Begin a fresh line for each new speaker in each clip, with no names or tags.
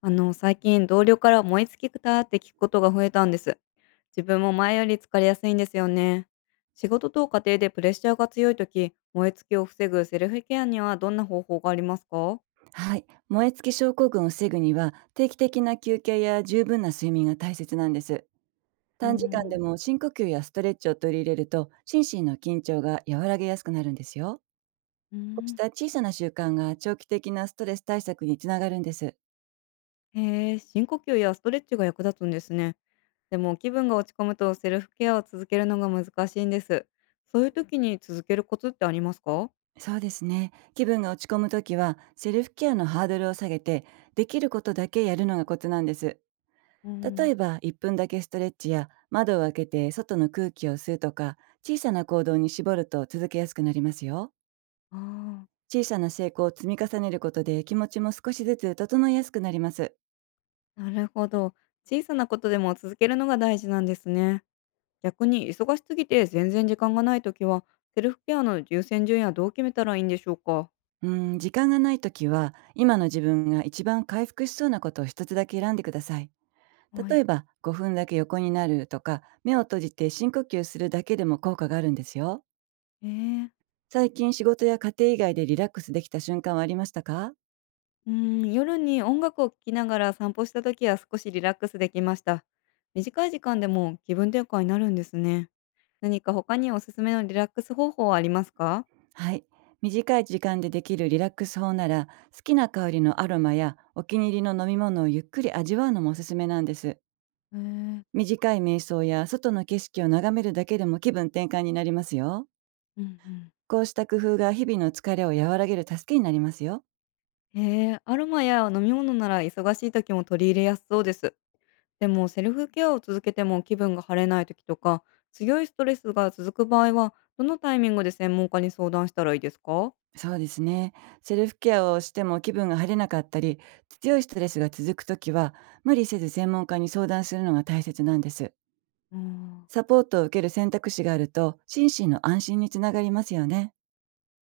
最近同僚から燃え尽きたって聞くことが増えたんです。自分も前より疲れやすいんですよね。仕事と家庭でプレッシャーが強いとき、燃え尽きを防ぐセルフケアにはどんな方法がありますか？
はい。燃え尽き症候群を防ぐには、定期的な休憩や十分な睡眠が大切なんです。
うー
短時間で
ん。
も深呼吸やストレッチを取り入れると、心身の緊張が和らげやすくなるんですよ。
うー
こうし
ん。
た小さな習慣が長期的なストレス対策につながるんです。
へえ、深呼吸やストレッチが役立つんですね。でも気分が落ち込むとセルフケアを続けるのが難しいんです。そういう時に続けるコツってありますか？
そうですね。気分が落ち込むときは、セルフケアのハードルを下げて、できることだけやるのがコツなんです。
う
例
ん。
えば、1分だけストレッチや、窓を開けて外の空気を吸うとか、小さな行動に絞ると続けやすくなりますよ。
あ
小さな成功を積み重ねることで気持ちも少しずつ整いやすくなります。
あ、なるほど。小さなことでも続けるのが大事なんですね。逆に忙しすぎて全然時間がないときは、セルフケアの優先順位はどう決めたらいいんでしょうか？
うん、時間がないときは、今の自分が一番回復しそうなことを一つだけ選んでください。
は
例
い。
えば、5分だけ横になるとか、目を閉じて深呼吸するだけでも効果があるんですよ。
えー、
最近仕事や家庭以外でリラックスできた瞬間はありましたか？
うん、夜に音楽を聴きながら散歩した時は少しリラックスできました。短い時間でも気分転換になるんですね。何か他におすすめのリラックス方法はありますか？
はい。短い時間でできるリラックス法なら、好きな香りのアロマやお気に入りの飲み物をゆっくり味わうのもおすすめなんです。
えー、
短い瞑想や外の景色を眺めるだけでも気分転換になりますよ。
うんうん。
こうした工夫が日々の疲れを和らげる助けになりますよ。
アロマや飲み物なら忙しい時も取り入れやすそうです。でもセルフケアを続けても気分が晴れない時とか強いストレスが続く場合はどのタイミングで専門家に相談したらいいですか？
そうですね。セルフケアをしても気分が晴れなかったり、強いストレスが続くときは、無理せず専門家に相談するのが大切なんです。
あん。
サポートを受ける選択肢があると、心身の安心につながりますよね。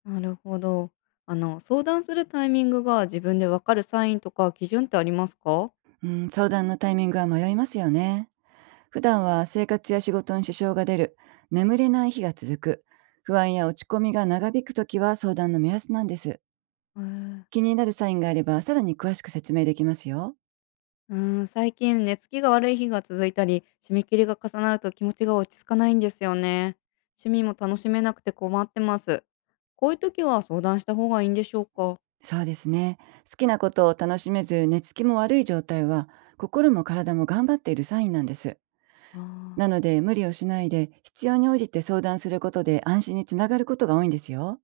なるほど。相談するタイミングが自分でわかるサインとか基準ってありますか？
うん、相談のタイミングは迷いますよね。普段は生活や仕事に支障が出る、眠れない日が続く、不安や落ち込みが長引くときは相談の目安なんです。
えー
気になるサインがあればさらに詳しく説明できますよ。
最近寝つきが悪い日が続いたり締め切りが重なると気持ちが落ち着かないんですよね。趣味も楽しめなくて困ってます。こういう時は相談した方がいいんでしょうか？
そうですね。好きなことを楽しめず寝つきも悪い状態は、心も体も頑張っているサインなんです。
あ
な
ー
ので、無理をしないで必要に応じて相談することで安心につながることが多いんですよ。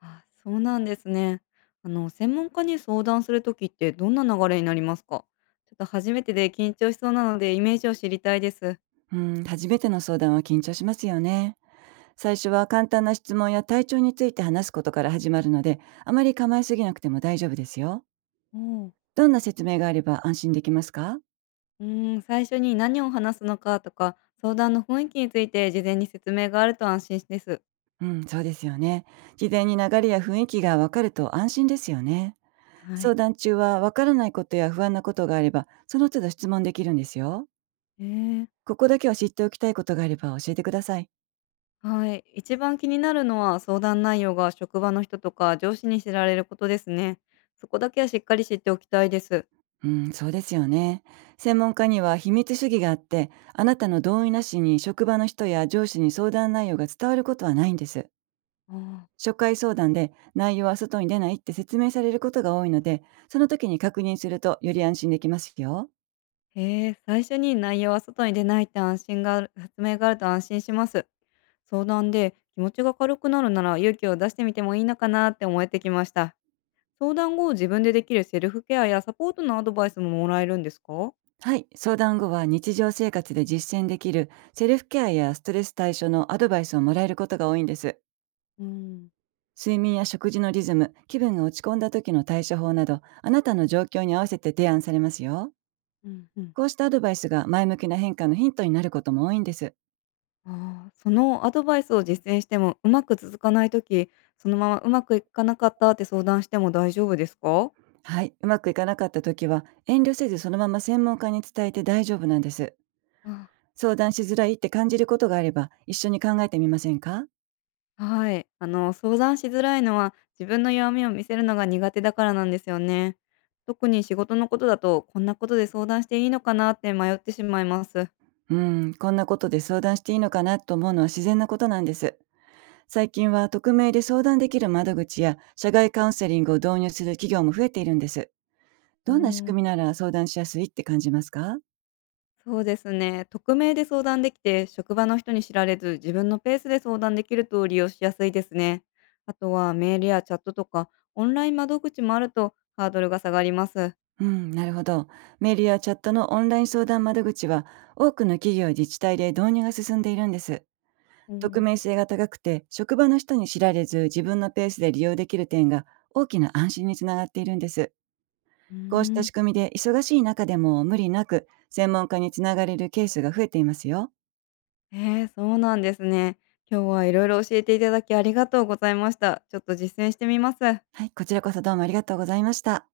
あ、そうなんですね。専門家に相談するときってどんな流れになりますか？ちょっと初めてで緊張しそうなのでイメージを知りたいです。
うん、初めての相談は緊張しますよね。最初は簡単な質問や体調について話すことから始まるので、あまり構えすぎなくても大丈夫ですよ。
おう。
どんな説明があれば安心できますか？
最初に何を話すのかとか、相談の雰囲気について事前に説明があると安心です。
うん、そうですよね。事前に流れや雰囲気がわかると安心ですよね。
は
相
い。
談中はわからないことや不安なことがあれば、その都度質問できるんですよ。
えー、
ここだけは知っておきたいことがあれば教えてください。
はい。一番気になるのは相談内容が職場の人とか上司に知られることですね。そこだけはしっかり知っておきたいです。
うん、そうですよね。専門家には秘密主義があって、あなたの同意なしに職場の人や上司に相談内容が伝わることはないんです。
あー。
初回相談で内容は外に出ないって説明されることが多いので、その時に確認するとより安心できますよ。
へえ、最初に内容は外に出ないって安心がある発明があると安心します。相談で気持ちが軽くなるなら勇気を出してみてもいいのかなって思えてきました。相談後、自分でできるセルフケアやサポートのアドバイスももらえるんですか？
はい、相談後は日常生活で実践できるセルフケアやストレス対処のアドバイスをもらえることが多いんです。
うん、
睡眠や食事のリズム、気分が落ち込んだ時の対処法など、あなたの状況に合わせて提案されますよ。
うん、うん。
こうしたアドバイスが前向きな変化のヒントになることも多いんです。
ああ、そのアドバイスを実践してもうまく続かないとき、そのままうまくいかなかったって相談しても大丈夫ですか？
はい、うまくいかなかった時は遠慮せずそのまま専門家に伝えて大丈夫なんです。
あ。
相談しづらいって感じることがあれば、一緒に考えてみませんか？
はい。相談しづらいのは自分の弱みを見せるのが苦手だからなんですよね。特に仕事のことだと、こんなことで相談していいのかなって迷ってしまいます。
うん、こんなことで相談していいのかなと思うのは自然なことなんです。最近は匿名で相談できる窓口や社外カウンセリングを導入する企業も増えているんです。
う
どんな仕
ん、
組みなら相談しやすいって感じますか？
そうですね。匿名で相談できて、職場の人に知られず、自分のペースで相談できると利用しやすいですね。あとはメールやチャットとか、オンライン窓口もあるとハードルが下がります。
うん、なるほど。メールやチャットのオンライン相談窓口は、多くの企業や自治体で導入が進んでいるんです。
う
匿
ん。
名性が高くて職場の人に知られず自分のペースで利用できる点が、大きな安心につながっているんです。
うー
こうした
ん
仕組みで忙しい中でも無理なく専門家につながれるケースが増えていますよ。
そうなんですね。今日は色々教えていただきありがとうございました。ちょっと実践してみます。
はい、こちらこそどうもありがとうございました。